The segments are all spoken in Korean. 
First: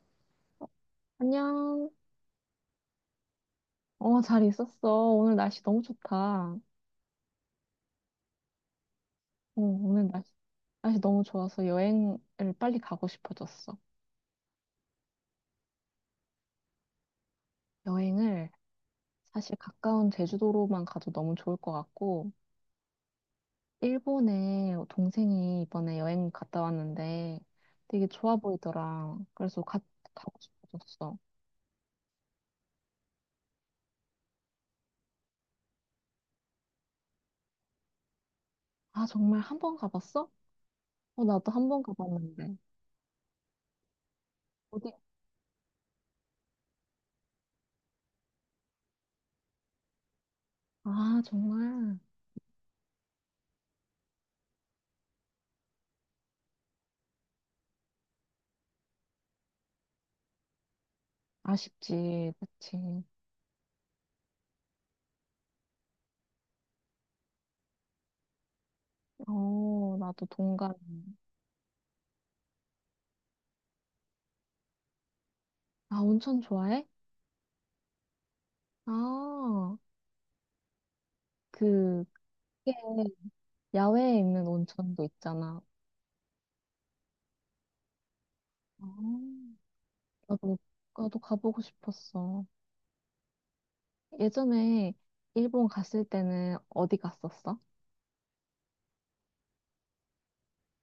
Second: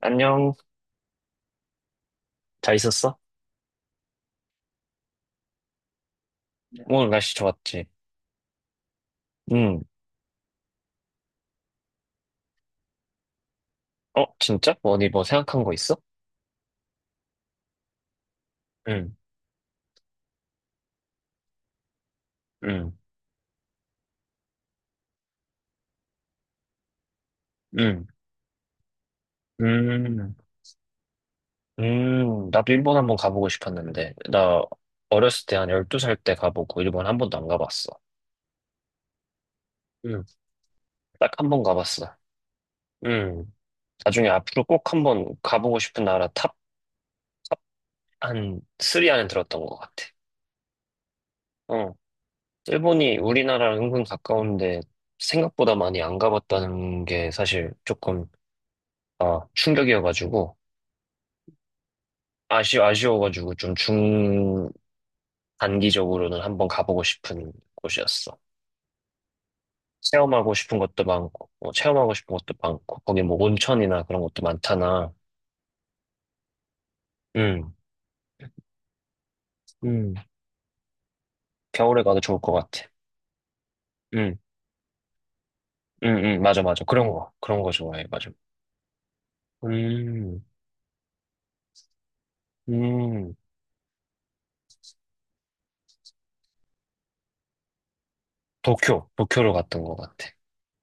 안녕. 안녕. 잘 있었어? 잘 있었어. 오늘 날씨 너무 좋다. 어, 네. 오늘 날씨 좋았지? 응. 오늘 날씨, 너무 좋아서 여행을 빨리 가고 싶어졌어. 어, 진짜? 뭐니 뭐 생각한 거 있어? 여행을 응, 사실 가까운 제주도로만 가도 너무 좋을 것 같고, 응, 일본에 동생이 이번에 여행 갔다 왔는데 응, 되게 좋아 보이더라. 그래서 가고 음, 싶어졌어. 나도 일본 한번 가보고 싶었는데. 나 어렸을 때 한 12살 때 가보고 일본 한 번도 안 가봤어. 아, 정말 한번 응. 가봤어? 어, 딱 한 나도 번 한번 가봤어. 가봤는데. 응. 나중에 앞으로 꼭 어디? 한 번 가보고 싶은 나라 탑 한 3 안에 들었던 것 같아. 아, 어. 정말. 일본이 우리나라랑 은근 가까운데 생각보다 많이 안 가봤다는 게 사실 조금 아, 충격이어가지고, 아쉽지. 아쉬, 그치. 아쉬워가지고 좀 중단기적으로는 한번 가보고 싶은 곳이었어. 어, 나도 체험하고 동감. 싶은 것도 많고, 거기 뭐 온천이나 그런 것도 많잖아. 아, 온천 좋아해? 응, 아, 응. 겨울에 그, 가도 좋을 것 그게 같아. 야외에 응, 있는 온천도 있잖아. 응, 응, 맞아, 맞아. 그런 거 좋아해, 맞아. 아, 음, 나도, 나도 가보고 싶었어. 음. 예전에 일본 갔을 때는 어디 갔었어? 도쿄로 갔던 것 같아.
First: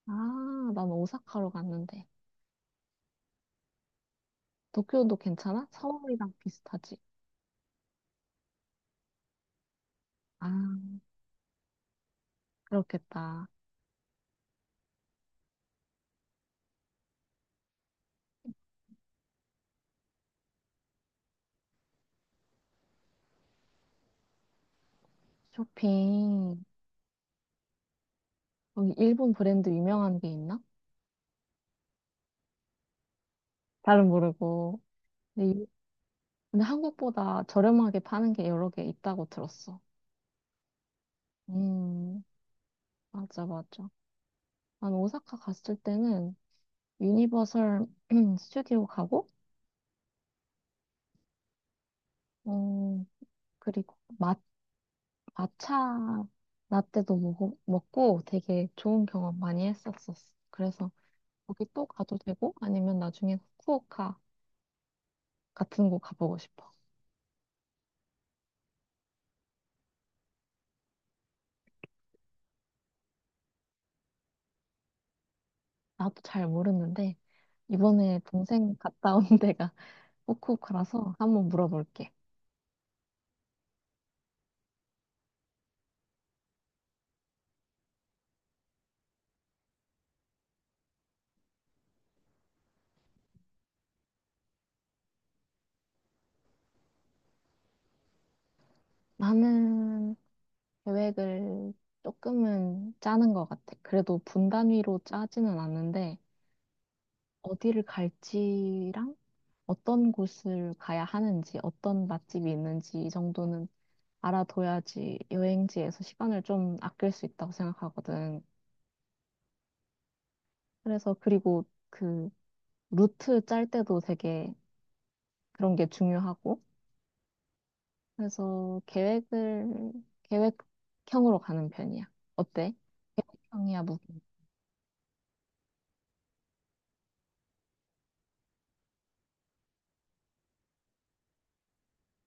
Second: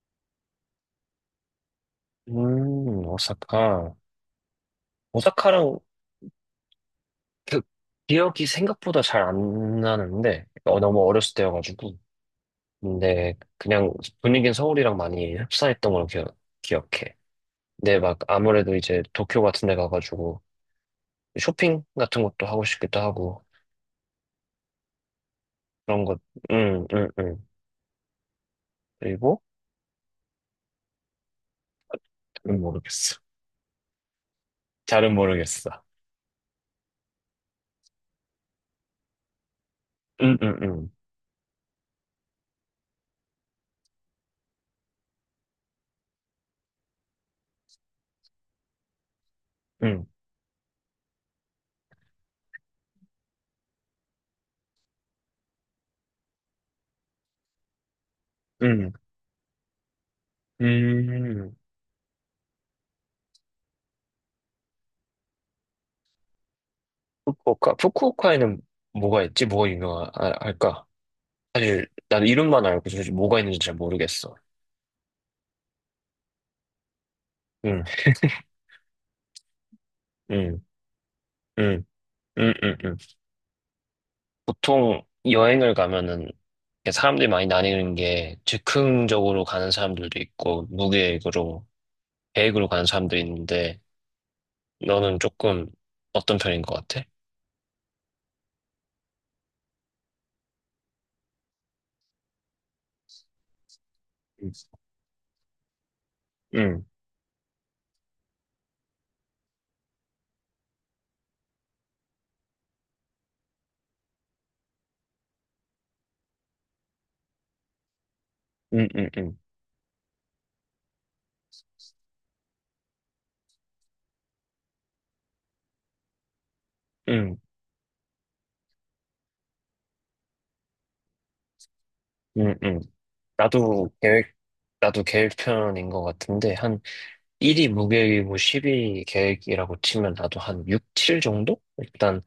아, 난 오사카로 갔는데. 오사카. 도쿄도 괜찮아? 오사카랑 서울이랑 비슷하지? 그 기억이 생각보다 잘 안 나는데, 아, 너무 어렸을 때여가지고. 근데 그렇겠다. 그냥 분위기는 서울이랑 많이 흡사했던 걸로 기억해. 근데 막 아무래도 이제 도쿄 같은 데 가가지고 쇼핑 같은 것도 하고 싶기도 하고 그런 것, 쇼핑. 응, 응, 응. 여기 일본 그리고 브랜드 유명한 게 있나? 잘은 모르겠어. 잘은 모르고. 잘은 근데, 이- 모르겠어. 근데 한국보다 저렴하게 파는 게 여러 개 있다고 들었어. 응, 응, 응, 음, 맞아, 맞아. 난 오사카 갔을 때는 유니버설 스튜디오 가고, 응, 어, 그리고 마차 라떼도 먹고 되게 응. 좋은 경험 많이 했었었어. 그래서 음, 거기 또 가도 되고, 아니면 나중에 후쿠오카 같은 곳 가보고 싶어. 후쿠오카에는 뭐가 있지? 뭐가 유명할까? 사실 난 이름만 알고 사실 뭐가 있는지 잘 모르겠어. 나도 잘 모르는데, 응, 이번에 동생 갔다 온 데가 응, 후쿠오카라서 한번 응, 물어볼게. 응, 응, 응. 보통 여행을 가면은 이렇게 사람들이 많이 나뉘는 게 즉흥적으로 가는 사람들도 있고 무계획으로 계획으로 가는 사람도 있는데 너는 조금 어떤 편인 것 같아? 나는 계획을 조금은 짜는 것 같아. 그래도 응, 분단위로 짜지는 않는데, 응, 어디를 갈지랑 어떤 곳을 가야 하는지, 어떤 맛집이 있는지 이 정도는 알아둬야지 여행지에서 시간을 좀 아낄 수 있다고 생각하거든. 응, 응, 그래서 그리고 그 루트 짤 때도 되게 그런 게 중요하고, 응, 그래서 계획을 계획형으로 가는 편이야. 응, 어때? 응. 계획형이야, 나도 무기? 계획, 나도 계획 편인 것 같은데 한 1이 무계획이고 10이 계획이라고 치면 나도 한 6, 7 정도? 일단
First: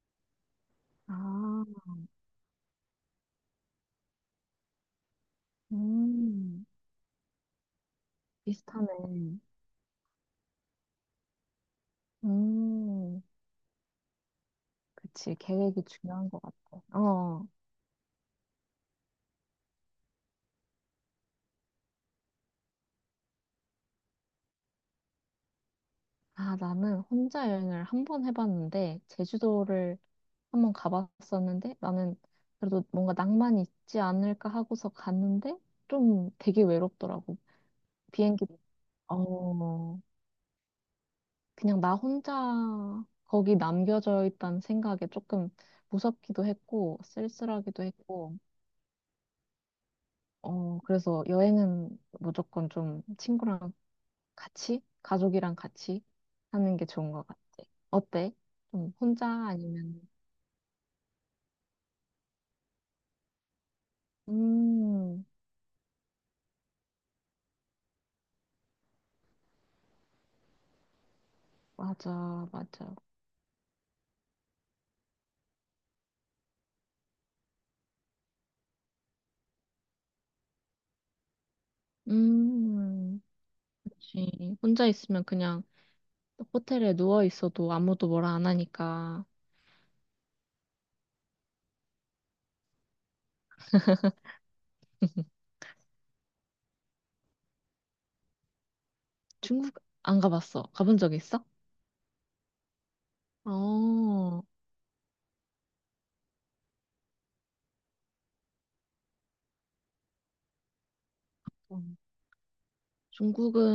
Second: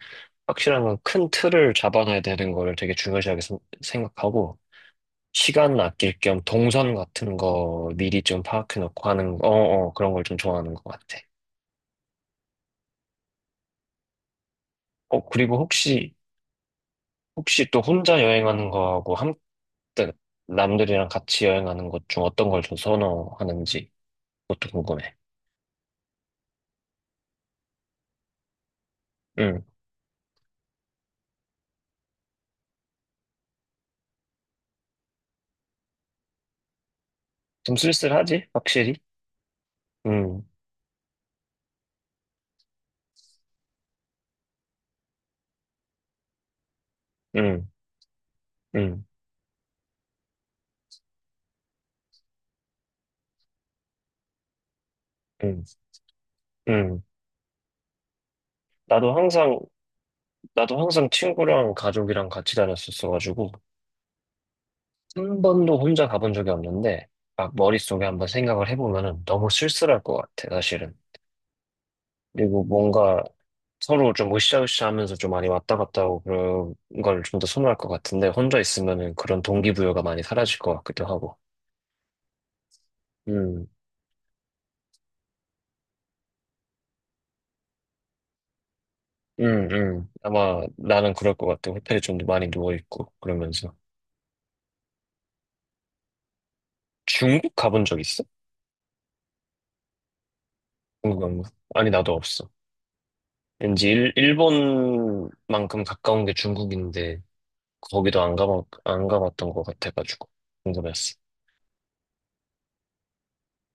확실한 건 큰 아, 틀을 잡아놔야 되는 거를 되게 중요시하게 생각하고 시간 아낄 겸 음, 동선 같은 거 미리 좀 파악해 놓고 하는 비슷하네. 거, 그런 걸 좀 좋아하는 것 같아. 음, 그치. 그리고 계획이 혹시, 중요한 것 같아. 어. 혹시 또 혼자 여행하는 거하고 그 남들이랑 같이 여행하는 것 중 어떤 걸 좀 선호하는지 그것도 궁금해. 아, 나는 혼자 여행을 한 번 해봤는데, 음, 제주도를 한번 가봤었는데, 나는 그래도 뭔가 낭만이 있지 않을까 하고서 갔는데, 좀 되게 외롭더라고. 좀 쓸쓸하지? 비행기, 확실히? 어, 음, 그냥 나 혼자 거기 남겨져 있다는 생각에 조금 무섭기도 했고, 음, 쓸쓸하기도 했고, 음, 어, 그래서 여행은 무조건 좀 친구랑 같이, 가족이랑 음, 같이 하는 게 음. 좋은 것 같아. 어때? 좀 나도 혼자 항상, 아니면 나도 항상 친구랑 가족이랑 같이 다녔었어가지고, 음, 한 번도 혼자 가본 적이 없는데, 막 머릿속에 한번 생각을 해보면은 너무 쓸쓸할 것 같아, 사실은. 맞아, 그리고 맞아. 뭔가 서로 좀 으쌰으쌰 하면서 좀 많이 왔다 갔다 하고 그런 걸 좀 더 선호할 것 같은데, 혼자 있으면은 그런 동기부여가 많이 사라질 것 같기도 하고. 음, 음, 그치. 혼자 있으면 그냥 호텔에 누워 있어도 아무도 뭐라 안 하니까. 아마 나는 그럴 것 같아. 호텔에 좀 많이 누워있고, 그러면서. 중국 가본 적 있어? 중국 안 가봤어. 가본 적 중국 안 있어? 가? 아니, 나도 없어. 왠지 일, 어, 일본만큼 가까운 게 중국인데, 거기도 안 가봤던 것 같아가지고 궁금했어. 음. 중국은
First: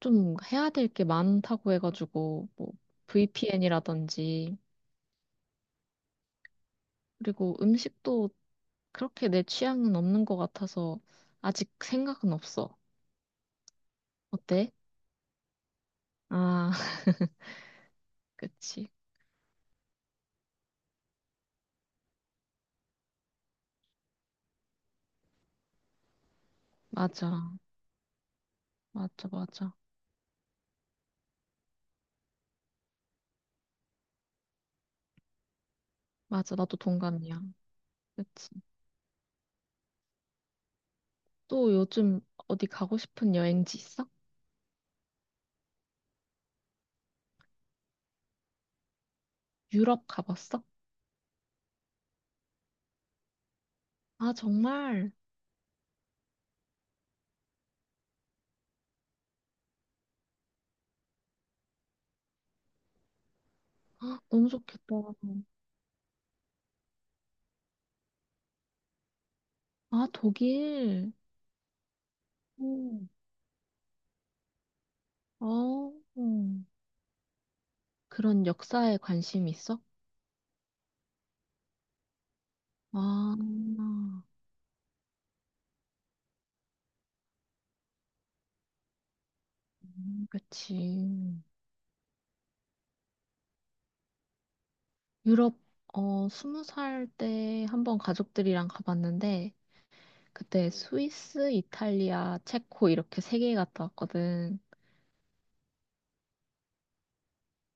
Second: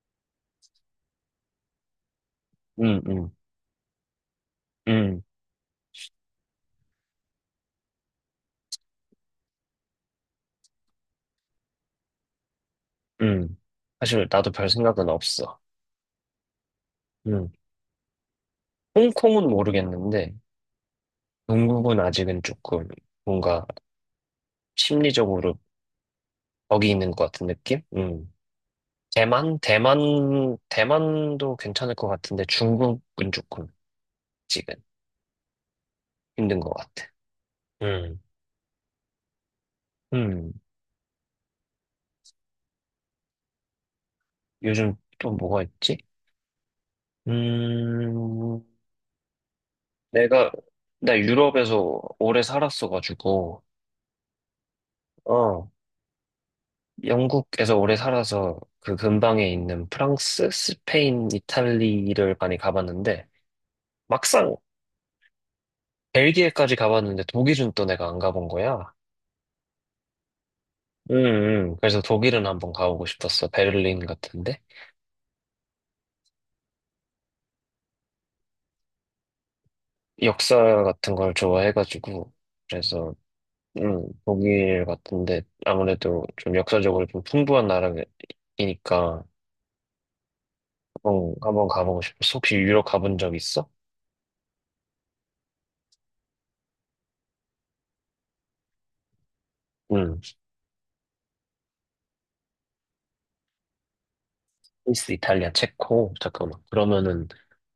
좀 해야 될게 많다고 해가지고, 뭐, 응, 응, VPN이라든지, 응, 그리고 음식도 그렇게 내 취향은 없는 것 같아서 아직 생각은 없어. 응. 사실 나도 별 어때? 생각은 없어. 아, 응. 그치. 홍콩은 모르겠는데 동국은 아직은 조금 뭔가 심리적으로 거기 있는 것 같은 맞아. 느낌? 응. 맞아, 대만, 맞아. 대만, 대만도 괜찮을 것 같은데 중국은 조금 지금 맞아, 힘든 것 나도 같아. 동감이야. 음. 그치. 음. 또 요즘 어디 가고 싶은 여행지 있어? 요즘 또 뭐가 있지? 음, 유럽 내가 가봤어? 나 유럽에서 오래 살았어가지고. 아, 정말? 어. 영국에서 오래 살아서 그 근방에 있는 프랑스, 스페인, 이탈리를 많이 가봤는데 아, 너무 막상 좋겠다. 벨기에까지 가봤는데 독일은 또 내가 안 가본 거야. 아, 독일. 음, 그래서 독일은 한번 오. 가보고 싶었어. 베를린 같은데. 어, 음. 그런 역사에 관심 있어? 역사 같은 걸 좋아해가지고. 그래서, 아, 독일 같은데 아무래도 좀 역사적으로 좀 풍부한 나라이니까 그치. 한번 가보고 싶었어. 혹시 유럽 가본 적 있어? 유럽, 어, 스무 살 때 한번 가족들이랑 가봤는데, 그때 스위스, 이탈리아, 체코 이렇게 세 개 갔다 왔거든. 스위스, 이탈리아, 체코. 잠깐만. 그러면은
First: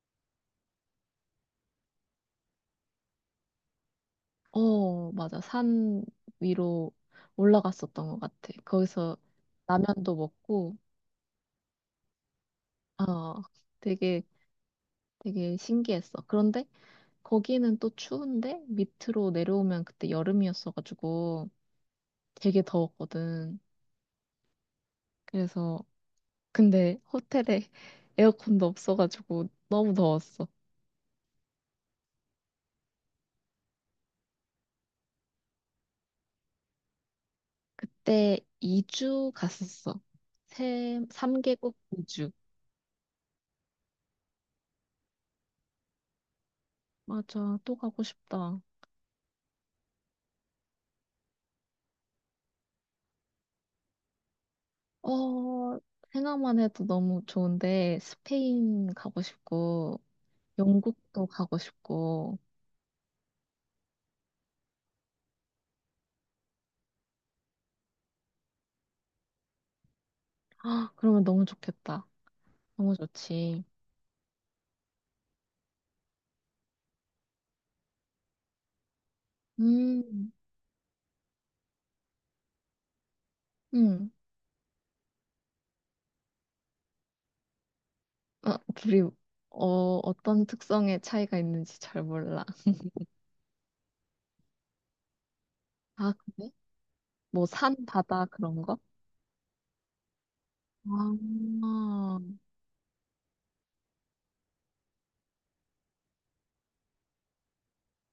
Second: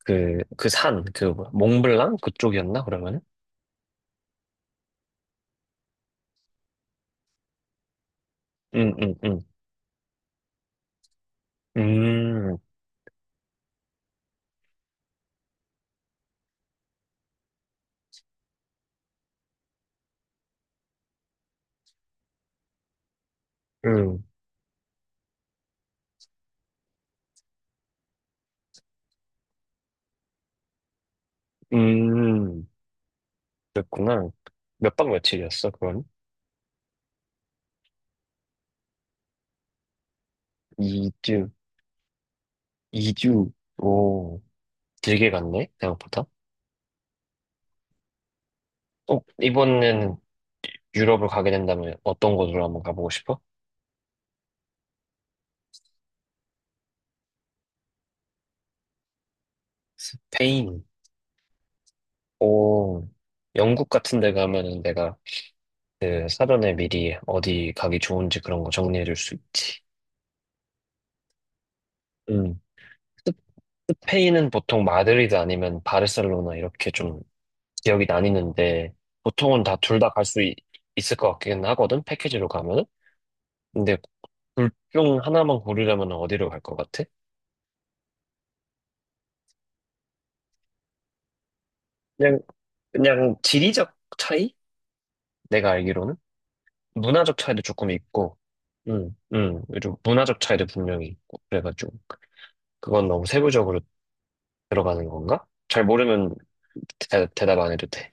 그 산, 그 뭐야, 몽블랑 그쪽이었나? 그러면은? 어, 맞아. 산 위로 올라갔었던 것 같아. 응, 응, 거기서 응. 라면도 먹고, 음, 어, 되게, 되게 신기했어. 그런데 거기는 또 추운데 밑으로 내려오면 그때 여름이었어가지고 되게 더웠거든. 음, 그래서, 근데 호텔에 에어컨도 없어가지고 너무 더웠어. 음. 그랬구나. 몇박 며칠이었어, 그건? 그때 이주 갔었어. 이주이주 3개국 이주 오, 길게 갔네, 생각보다. 맞아. 또 가고 싶다. 이번에는 유럽을 가게 된다면 어떤 곳으로 한번 가보고 싶어? 어, 생각만 해도 너무 좋은데, 스페인 가고 싶고, 스페인. 영국도 가고 싶고, 오, 영국 같은 데 가면은 내가 그 사전에 미리 어디 가기 좋은지 그런 거 정리해 줄 수 있지. 아, 그러면 너무 좋겠다. 응. 너무 스- 좋지. 스페인은 보통 마드리드 아니면 바르셀로나 이렇게 좀 지역이 나뉘는데 보통은 다 둘 다 갈 음, 수 있을 것 같긴 하거든 패키지로 가면은 근데 음. 둘 중 하나만 고르려면 어디로 갈 것 같아? 아, 둘이, 어, 어떤 특성의 차이가 있는지 잘 그냥 몰라. 그냥 지리적 차이? 내가 아, 알기로는 그래? 문화적 뭐, 차이도 산, 조금 바다, 있고 그런 거? 좀 문화적 차이도 분명히 있고 아, 그래가지고 그건 너무 세부적으로 들어가는 건가? 잘 모르면 답안 해도 돼.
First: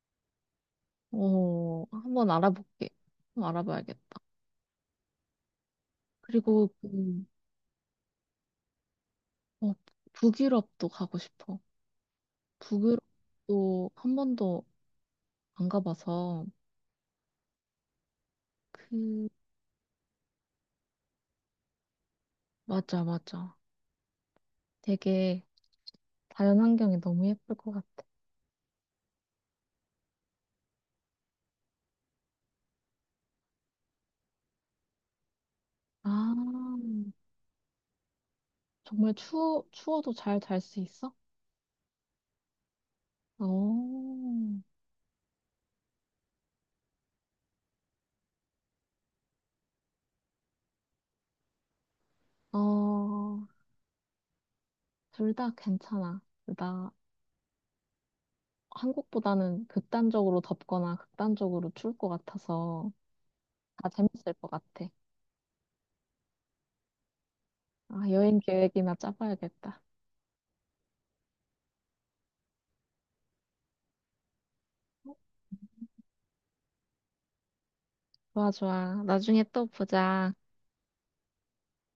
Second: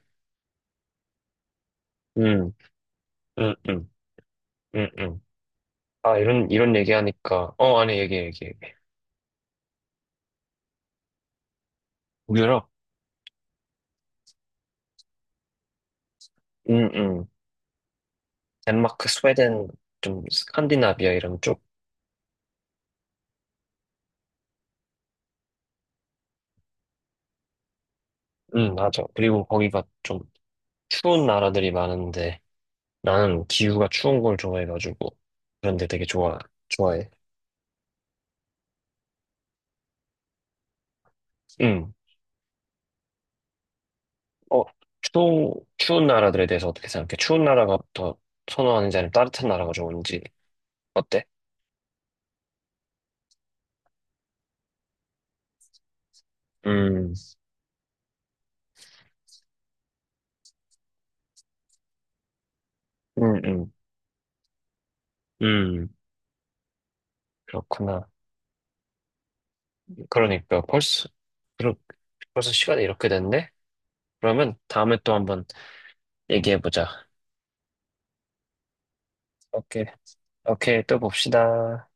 어, 한번 음, 알아볼게. 한번 음, 음, 알아봐야겠다. 음, 음. 아, 이런, 그리고, 이런 그, 얘기하니까. 아니, 얘기, 얘기. 어, 북유럽도 가고 싶어. 유럽? 북유럽도 한 번도 안 가봐서 응, 응. 덴마크, 그 스웨덴, 좀, 스칸디나비아 이런 쪽. 맞아 맞아 되게 자연환경이 너무 예쁠 것 같아 응, 맞아. 그리고 거기가 좀 추운 나라들이 많은데, 나는 기후가 추운 걸 좋아해가지고, 그런데 되게 좋아, 아 좋아해. 정말 추워도 잘 잘 수 있어? 응. 어어둘 어, 추운 나라들에 대해서 어떻게 생각해? 추운 나라가 더 선호하는지 아니면 따뜻한 나라가 좋은지, 어때? 다 괜찮아 나 음, 한국보다는 극단적으로 덥거나 극단적으로 추울 것 같아서 음, 음, 다 재밌을 것 같아 음. 아 그렇구나. 여행 계획이나 짜봐야겠다 그러니까, 그렇- 벌써 시간이 이렇게 됐네? 그러면 다음에 또 한번 얘기해보자. 좋아 좋아 나중에 또 오케이. 보자 오케이. 또 봅시다.